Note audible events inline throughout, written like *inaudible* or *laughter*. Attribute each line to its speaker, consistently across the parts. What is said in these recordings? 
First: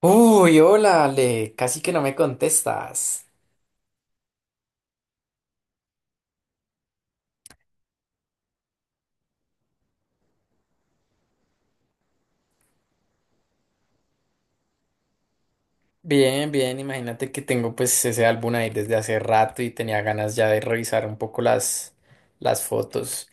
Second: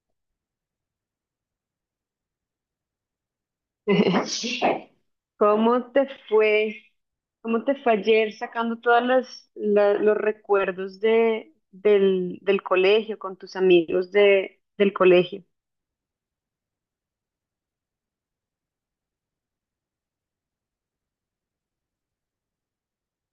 Speaker 1: Uy, hola Ale, casi que no me contestas.
Speaker 2: *laughs* ¿Cómo te fue? ¿Cómo te fue ayer sacando todos los recuerdos del colegio con tus amigos del colegio?
Speaker 1: Bien, bien, imagínate que tengo pues ese álbum ahí desde hace rato y tenía ganas ya de revisar un poco las fotos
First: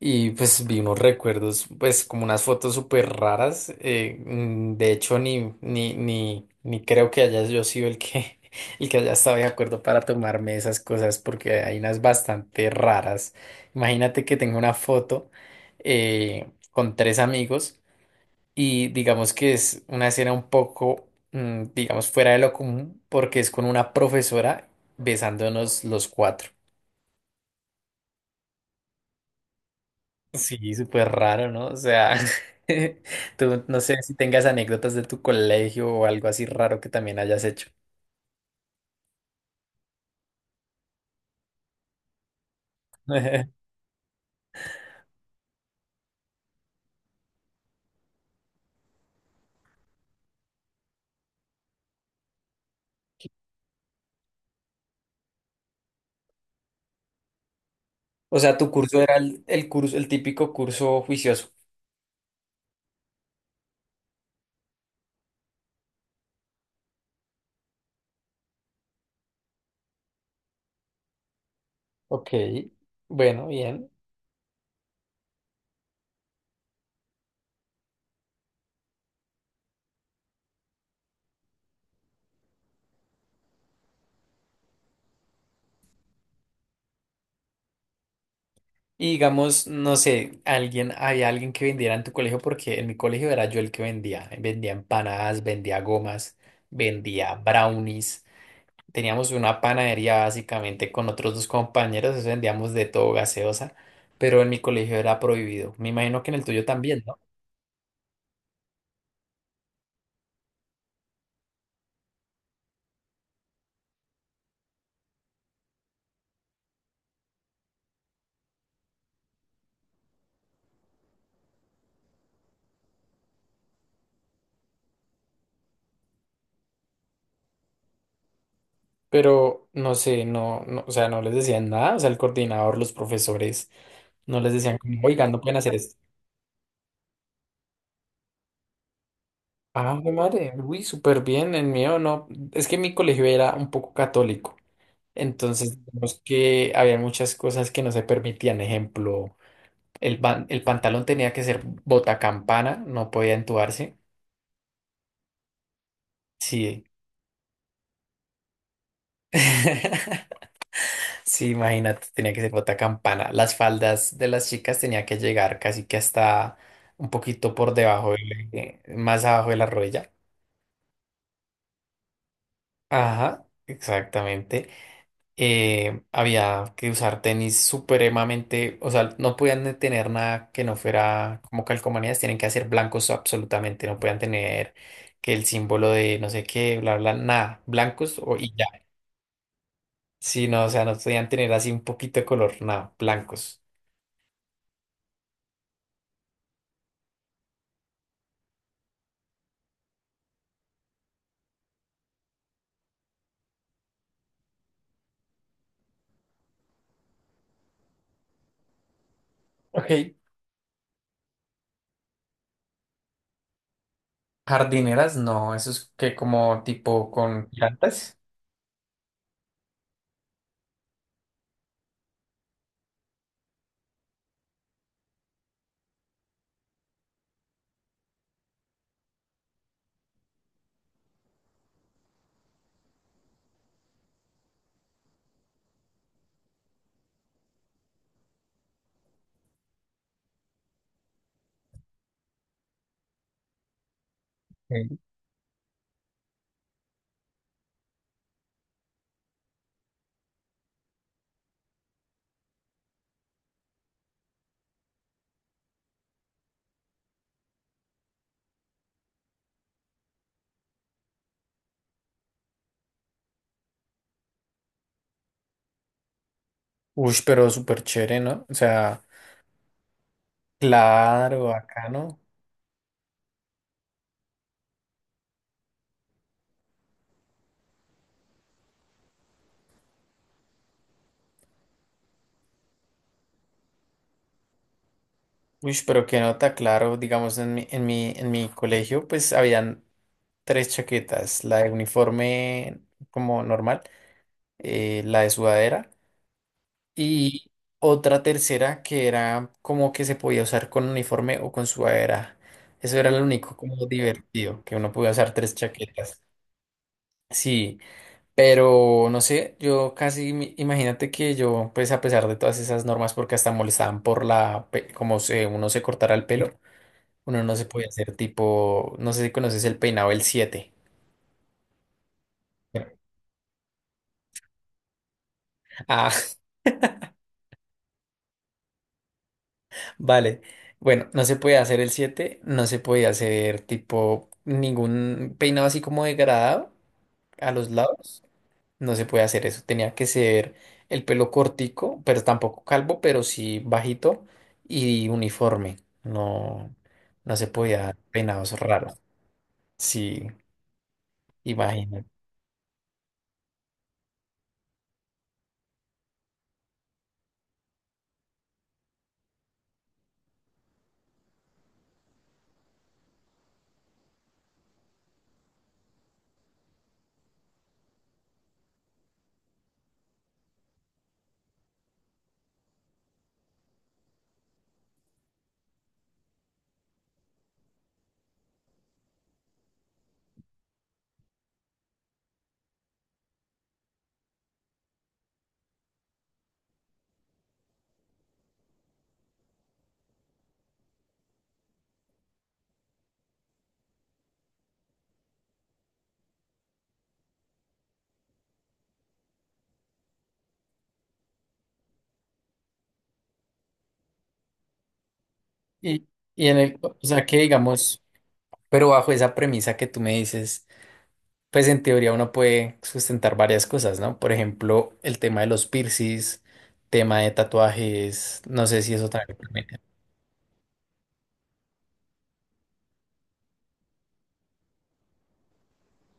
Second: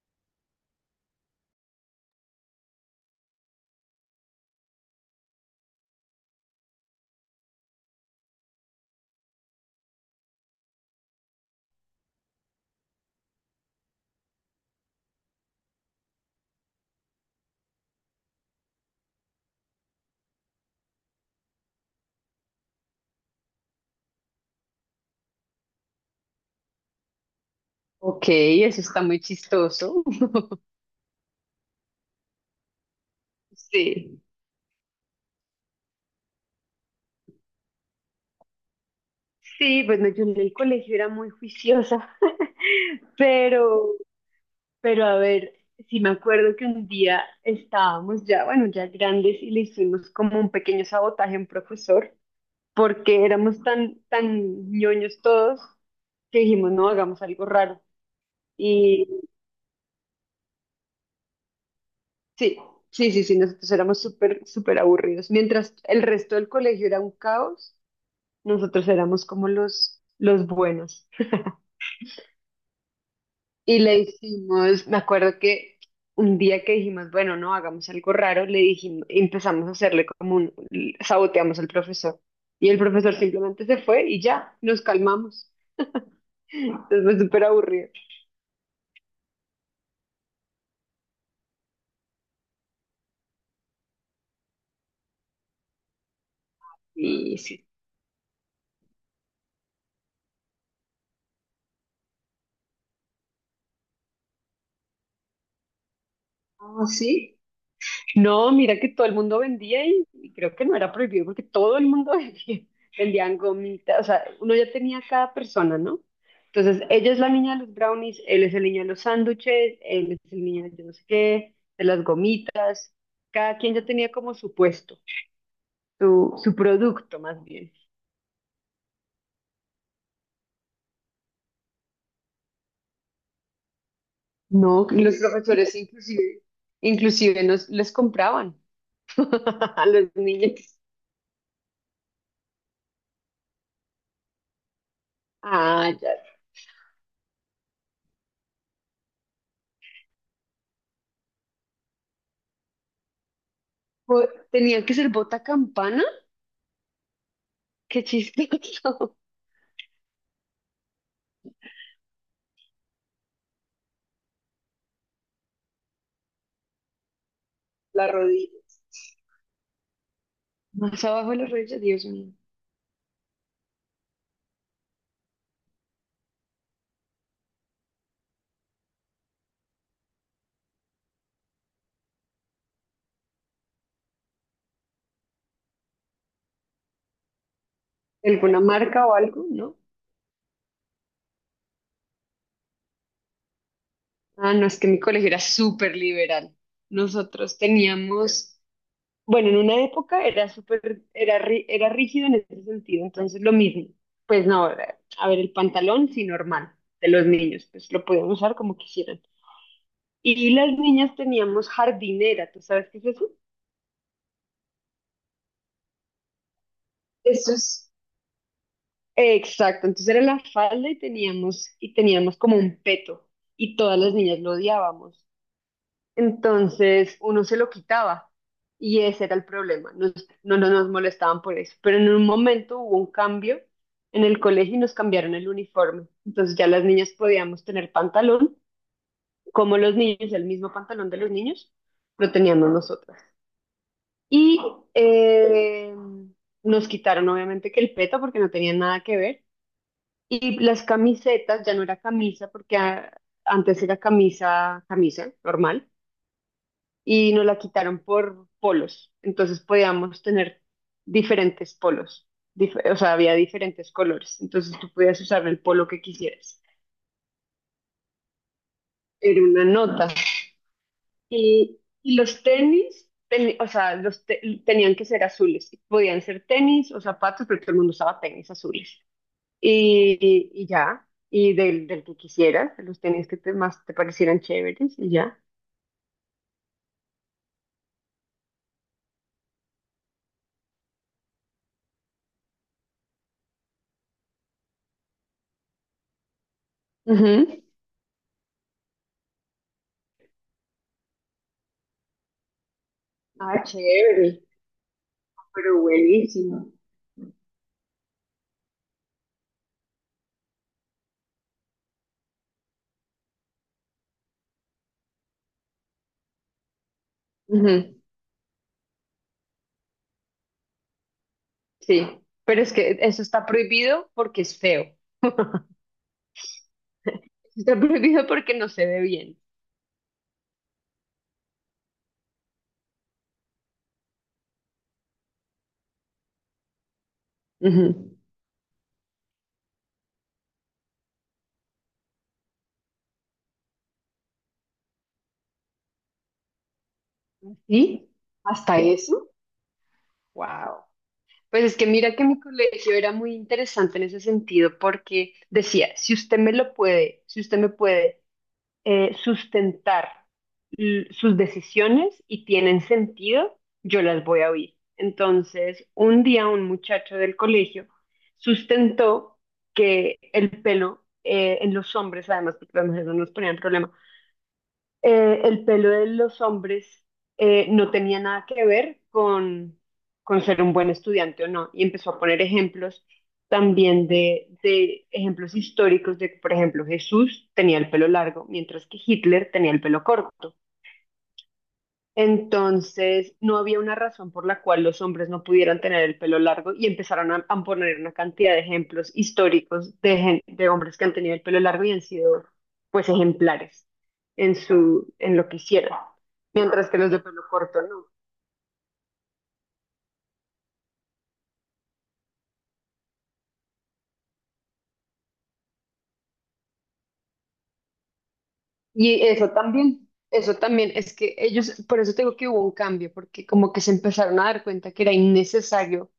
Speaker 1: y pues vi unos recuerdos, pues como unas fotos súper raras, de hecho ni creo que haya yo sido el que, *laughs* el que haya estado de acuerdo para tomarme esas cosas porque hay unas bastante raras. Imagínate que tengo una foto con tres amigos. Y digamos que es una escena un poco, digamos, fuera de lo común porque es con una profesora besándonos los cuatro.
Speaker 2: Ok, eso está muy chistoso. *laughs*
Speaker 1: Sí, súper raro, ¿no? O sea, *laughs* tú no sé si
Speaker 2: Sí.
Speaker 1: tengas anécdotas de tu colegio o algo así raro que también hayas hecho.
Speaker 2: Sí, bueno, yo en el colegio era muy juiciosa, *laughs*
Speaker 1: *laughs*
Speaker 2: pero, pero a ver, sí me acuerdo que un día estábamos ya, bueno, ya grandes y le hicimos como un pequeño sabotaje a un profesor. Porque éramos tan ñoños todos que dijimos, no, hagamos algo raro.
Speaker 1: O sea, tu curso
Speaker 2: Y
Speaker 1: era el curso, el típico curso juicioso.
Speaker 2: sí, sí, nosotros éramos súper aburridos. Mientras el resto del colegio era un caos, nosotros éramos como los buenos.
Speaker 1: Ok, bueno,
Speaker 2: Y
Speaker 1: bien.
Speaker 2: le hicimos, me acuerdo que un día que dijimos, bueno, no, hagamos algo raro, le dijimos, empezamos a hacerle como un, saboteamos al profesor. Y el profesor simplemente se fue y ya, nos calmamos. Entonces fue súper aburrido.
Speaker 1: Y digamos, no sé, alguien, había alguien que vendiera en tu colegio, porque en mi colegio era yo el que vendía. Vendía empanadas, vendía gomas, vendía
Speaker 2: Y sí.
Speaker 1: brownies. Teníamos una panadería básicamente con otros dos compañeros, eso vendíamos de todo gaseosa, pero en mi colegio era prohibido. Me imagino que en el tuyo
Speaker 2: Ah,
Speaker 1: también, ¿no?
Speaker 2: sí. No, mira que todo el mundo vendía y creo que no era prohibido porque todo el mundo *laughs* vendía, vendían gomitas, o sea, uno ya tenía cada persona, ¿no? Entonces, ella es la niña de los brownies, él es el niño de los sándwiches, él es el niño de yo no sé qué, de las gomitas, cada quien ya tenía como su puesto, su producto más bien.
Speaker 1: Pero no sé, o sea, no les decían nada, o sea, el coordinador, los profesores, no les decían
Speaker 2: No,
Speaker 1: como,
Speaker 2: y los que
Speaker 1: oigan, no pueden
Speaker 2: profesores
Speaker 1: hacer esto.
Speaker 2: inclusive. Inclusive les compraban *laughs* a
Speaker 1: Ah,
Speaker 2: los
Speaker 1: mi madre,
Speaker 2: niños.
Speaker 1: uy, súper bien, el mío no. Es que mi colegio era un poco católico. Entonces,
Speaker 2: Ah, ya.
Speaker 1: digamos que había muchas cosas que no se permitían. Ejemplo, el pantalón tenía que ser botacampana, no podía entubarse.
Speaker 2: Pues, tenía que ser bota campana.
Speaker 1: Sí.
Speaker 2: Qué chistoso.
Speaker 1: *laughs* Sí, imagínate, tenía que ser botacampana. Las faldas de las chicas tenía que llegar casi que hasta un poquito por
Speaker 2: *laughs* Las
Speaker 1: debajo,
Speaker 2: rodillas.
Speaker 1: más abajo de la rodilla.
Speaker 2: Más abajo de las rodillas, Dios mío.
Speaker 1: Ajá, exactamente. Había que usar tenis supremamente, o sea, no podían tener nada que no fuera como calcomanías, tienen que hacer blancos absolutamente, no podían tener que el símbolo de no sé qué, bla, bla, nada, blancos o y
Speaker 2: ¿Alguna
Speaker 1: ya.
Speaker 2: marca o algo? No.
Speaker 1: Sí, no, o sea, no podían tener así un poquito de color, nada, blancos.
Speaker 2: Ah, no, es que mi colegio era súper liberal. Nosotros teníamos, bueno, en una época era súper, era, era rígido en ese sentido, entonces lo mismo. Pues no, a ver, el pantalón sí normal de los niños, pues lo podían usar como quisieran.
Speaker 1: Ok.
Speaker 2: Y las niñas teníamos jardinera, ¿tú sabes qué es eso?
Speaker 1: Jardineras, no, eso es que como tipo con
Speaker 2: Eso es.
Speaker 1: plantas.
Speaker 2: Exacto, entonces era la falda y teníamos como un peto y todas las niñas lo odiábamos. Entonces uno se lo quitaba y ese era el problema. No, no nos molestaban por eso, pero en un momento hubo un cambio en el colegio y nos cambiaron el uniforme. Entonces ya las niñas podíamos tener pantalón, como los niños, el mismo pantalón de los niños, lo teníamos nosotras. Y eh, nos quitaron obviamente que el peto porque no tenía nada que ver. Y las camisetas, ya no era camisa, porque ah, antes era camisa, camisa normal, y nos la quitaron por polos. Entonces podíamos tener diferentes polos, o sea, había diferentes colores. Entonces tú podías usar el polo que quisieras.
Speaker 1: Uy, pero súper chévere, ¿no? O sea,
Speaker 2: Era una nota.
Speaker 1: claro,
Speaker 2: Y,
Speaker 1: acá,
Speaker 2: y
Speaker 1: ¿no?
Speaker 2: los tenis, o sea, tenían que ser azules. Podían ser tenis o zapatos, pero todo el mundo usaba tenis azules. Y del que quisieras, de los tenis que te, más te parecieran chéveres y ya.
Speaker 1: Uy, pero qué nota, claro, digamos en mi colegio pues habían tres chaquetas, la de uniforme como normal, la de sudadera y
Speaker 2: Ujú.
Speaker 1: otra tercera que era como que se podía usar con uniforme o con sudadera. Eso era lo único
Speaker 2: Ah,
Speaker 1: como
Speaker 2: chévere,
Speaker 1: divertido, que uno podía usar tres
Speaker 2: pero
Speaker 1: chaquetas.
Speaker 2: buenísimo.
Speaker 1: Sí, pero no sé, yo casi, imagínate que yo pues a pesar de todas esas normas porque hasta molestaban como se, uno se cortara el pelo. Uno no se puede
Speaker 2: Ujú,
Speaker 1: hacer tipo, no sé si conoces el peinado el siete.
Speaker 2: sí, pero es que eso está prohibido porque es feo. *laughs*
Speaker 1: Ah,
Speaker 2: Está prohibido porque no se ve bien.
Speaker 1: *laughs* vale. Bueno, no se puede hacer el siete, no se puede hacer tipo ningún peinado así como degradado a los
Speaker 2: Ujú.
Speaker 1: lados. No se puede hacer eso. Tenía que ser el pelo cortico, pero tampoco calvo, pero sí bajito y uniforme. No, no se podía dar
Speaker 2: ¿Sí?
Speaker 1: peinados
Speaker 2: ¿Hasta
Speaker 1: raros.
Speaker 2: eso?
Speaker 1: Sí,
Speaker 2: Wow. Pues es que
Speaker 1: imagínate.
Speaker 2: mira que mi colegio era muy interesante en ese sentido porque decía, si usted me lo puede, si usted me puede sustentar sus decisiones y tienen sentido, yo las voy a oír. Entonces, un día un muchacho del colegio sustentó que el pelo en los hombres, además porque las mujeres no nos ponían problema, el pelo de los hombres no tenía nada que ver con ser un buen estudiante o no. Y empezó a poner ejemplos también de ejemplos históricos de que, por ejemplo, Jesús tenía el pelo largo, mientras que Hitler tenía el pelo corto. Entonces, no había una razón por la cual los hombres no pudieran tener el pelo largo y empezaron a poner una cantidad de ejemplos históricos de, de hombres que han tenido el pelo largo y han sido, pues, ejemplares en su, en lo que hicieron,
Speaker 1: Y, y en el,
Speaker 2: mientras
Speaker 1: o
Speaker 2: que los de
Speaker 1: sea que
Speaker 2: pelo corto
Speaker 1: digamos,
Speaker 2: no.
Speaker 1: pero bajo esa premisa que tú me dices. Pues en teoría uno puede sustentar varias cosas, ¿no? Por ejemplo, el tema de los piercings, tema de tatuajes, no sé si eso
Speaker 2: Y
Speaker 1: también permite.
Speaker 2: eso también es que ellos, por eso tengo que hubo un cambio, porque como que se empezaron a dar cuenta que era innecesario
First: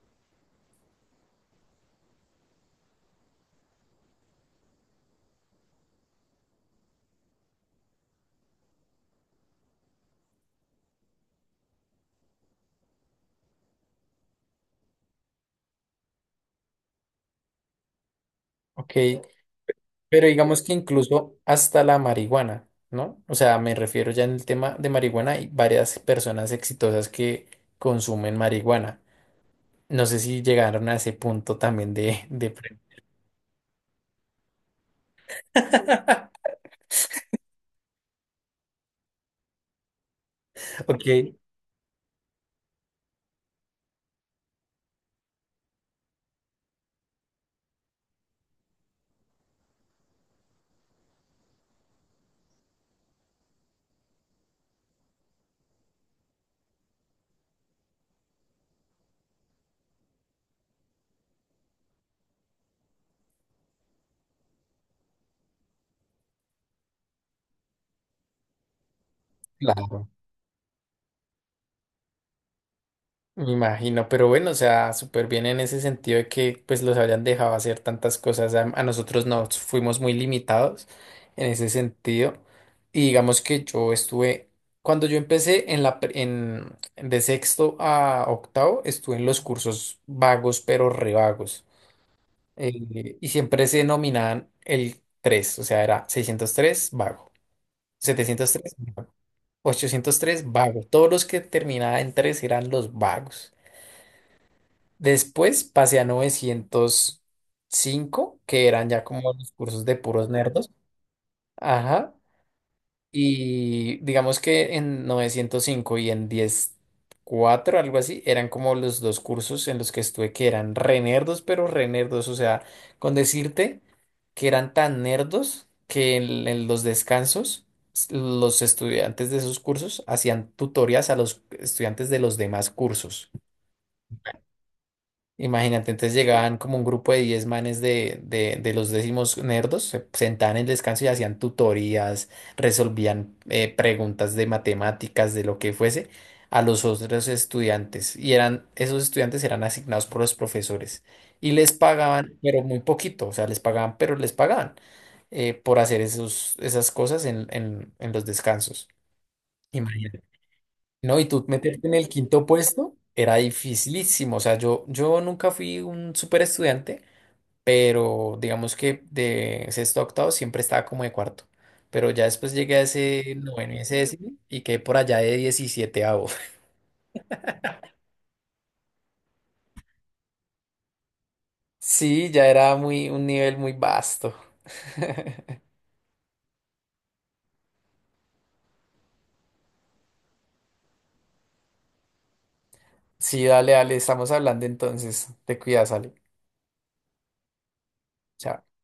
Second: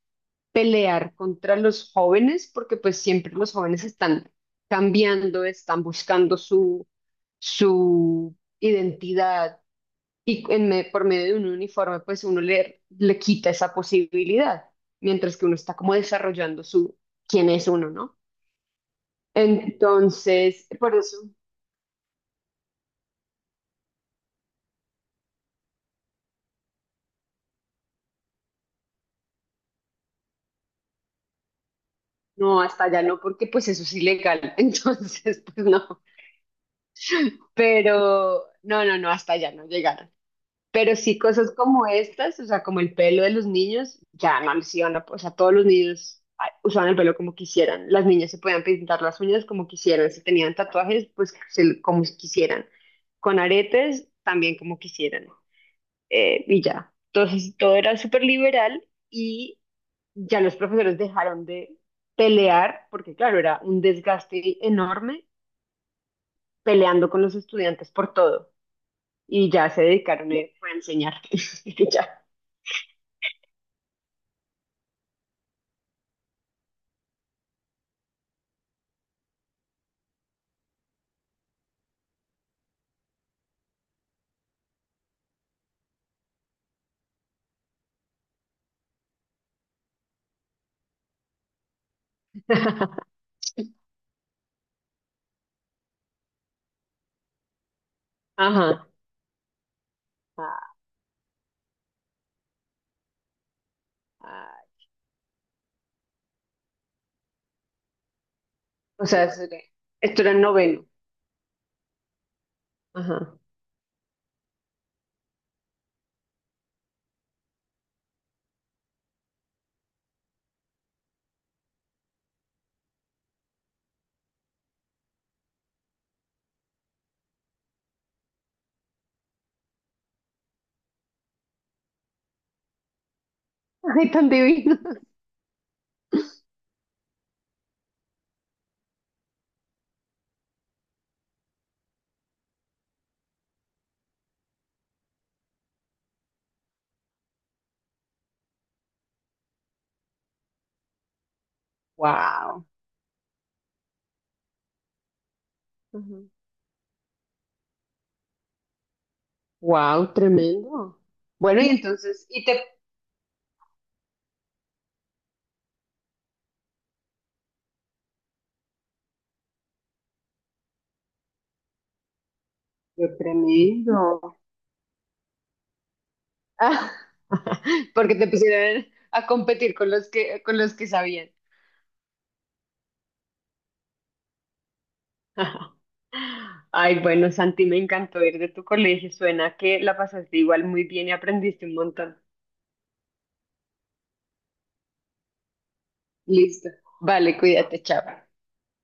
Speaker 2: pelear contra los jóvenes, porque pues siempre los jóvenes están cambiando, están buscando su, su identidad y en por medio de un uniforme, pues uno le quita esa posibilidad, mientras que uno está como desarrollando su quién es uno, ¿no?
Speaker 1: Ok, pero digamos
Speaker 2: Entonces,
Speaker 1: que
Speaker 2: por eso,
Speaker 1: incluso hasta la marihuana, ¿no? O sea, me refiero ya en el tema de marihuana, hay varias personas exitosas que consumen marihuana. No sé si llegaron a ese punto también de, de...
Speaker 2: no,
Speaker 1: pre-
Speaker 2: hasta allá no, porque pues eso es ilegal, *laughs* entonces, pues no, pero no, hasta allá no llegaron. Pero
Speaker 1: Ok,
Speaker 2: sí cosas como estas, o sea, como el pelo de los niños, ya no les iban a, o sea, todos los niños ay, usaban el pelo como quisieran. Las niñas se podían pintar las uñas como quisieran. Si tenían tatuajes, pues como quisieran. Con aretes, también como quisieran. Y ya. Entonces, todo era súper liberal y ya los profesores dejaron de pelear, porque claro, era un desgaste enorme peleando con los estudiantes por todo. Y
Speaker 1: *laughs*
Speaker 2: ya se
Speaker 1: claro.
Speaker 2: dedicaron fue a enseñar. *laughs* Y ya.
Speaker 1: Me imagino, pero bueno, o sea, súper bien en ese sentido de que pues los hayan dejado hacer tantas cosas. A nosotros nos fuimos muy limitados en ese sentido. Y digamos que yo estuve, cuando yo empecé en la, pre- en, de sexto a octavo, estuve en los cursos vagos, pero re vagos.
Speaker 2: *laughs*
Speaker 1: Y siempre se denominaban el 3 o sea, era 603 vago, 703
Speaker 2: Ajá.
Speaker 1: vago, 803 vago. Todos los que terminaban en 3 eran los vagos.
Speaker 2: Ah,
Speaker 1: Después pasé a 905 que eran ya
Speaker 2: o sea,
Speaker 1: como los cursos de
Speaker 2: esto
Speaker 1: puros
Speaker 2: era el
Speaker 1: nerdos.
Speaker 2: noveno.
Speaker 1: Ajá.
Speaker 2: Ajá.
Speaker 1: Y digamos que en 905 y en diez cuatro algo así, eran como los dos cursos en los que estuve que eran re nerdos, pero re nerdos. O sea, con decirte que eran tan nerdos que en los descansos los estudiantes de esos cursos hacían tutorías a los estudiantes de los demás cursos.
Speaker 2: Ay, tan divino.
Speaker 1: Imagínate, entonces llegaban como un grupo de 10 manes de los décimos nerdos, se sentaban en el descanso y hacían tutorías, resolvían preguntas de matemáticas, de lo que fuese, a los otros estudiantes. Y eran, esos estudiantes eran asignados por los profesores. Y les pagaban, pero
Speaker 2: Wow.
Speaker 1: muy poquito, o sea, les pagaban, pero les pagaban por hacer esos, esas cosas en los descansos.
Speaker 2: Wow,
Speaker 1: Imagínate.
Speaker 2: tremendo.
Speaker 1: No, y tú
Speaker 2: Bueno, y
Speaker 1: meterte en el
Speaker 2: entonces, y
Speaker 1: quinto
Speaker 2: te...
Speaker 1: puesto era dificilísimo. O sea, yo nunca fui un súper estudiante, pero digamos que de sexto a octavo siempre estaba como de cuarto. Pero ya después llegué a
Speaker 2: Qué
Speaker 1: ese noveno y ese décimo
Speaker 2: tremendo.
Speaker 1: y quedé por allá de 17.º. *laughs*
Speaker 2: Ah, *laughs* porque te pusieron a competir con los que sabían.
Speaker 1: Sí, ya era muy, un nivel muy vasto. *laughs*
Speaker 2: *laughs* Ay, bueno, Santi, me encantó ir de tu colegio. Suena que la pasaste igual muy bien y aprendiste un montón.
Speaker 1: Sí, dale, dale, estamos hablando entonces. Te cuidas, Ale.
Speaker 2: Listo. Vale, cuídate, chao.
Speaker 1: Chao.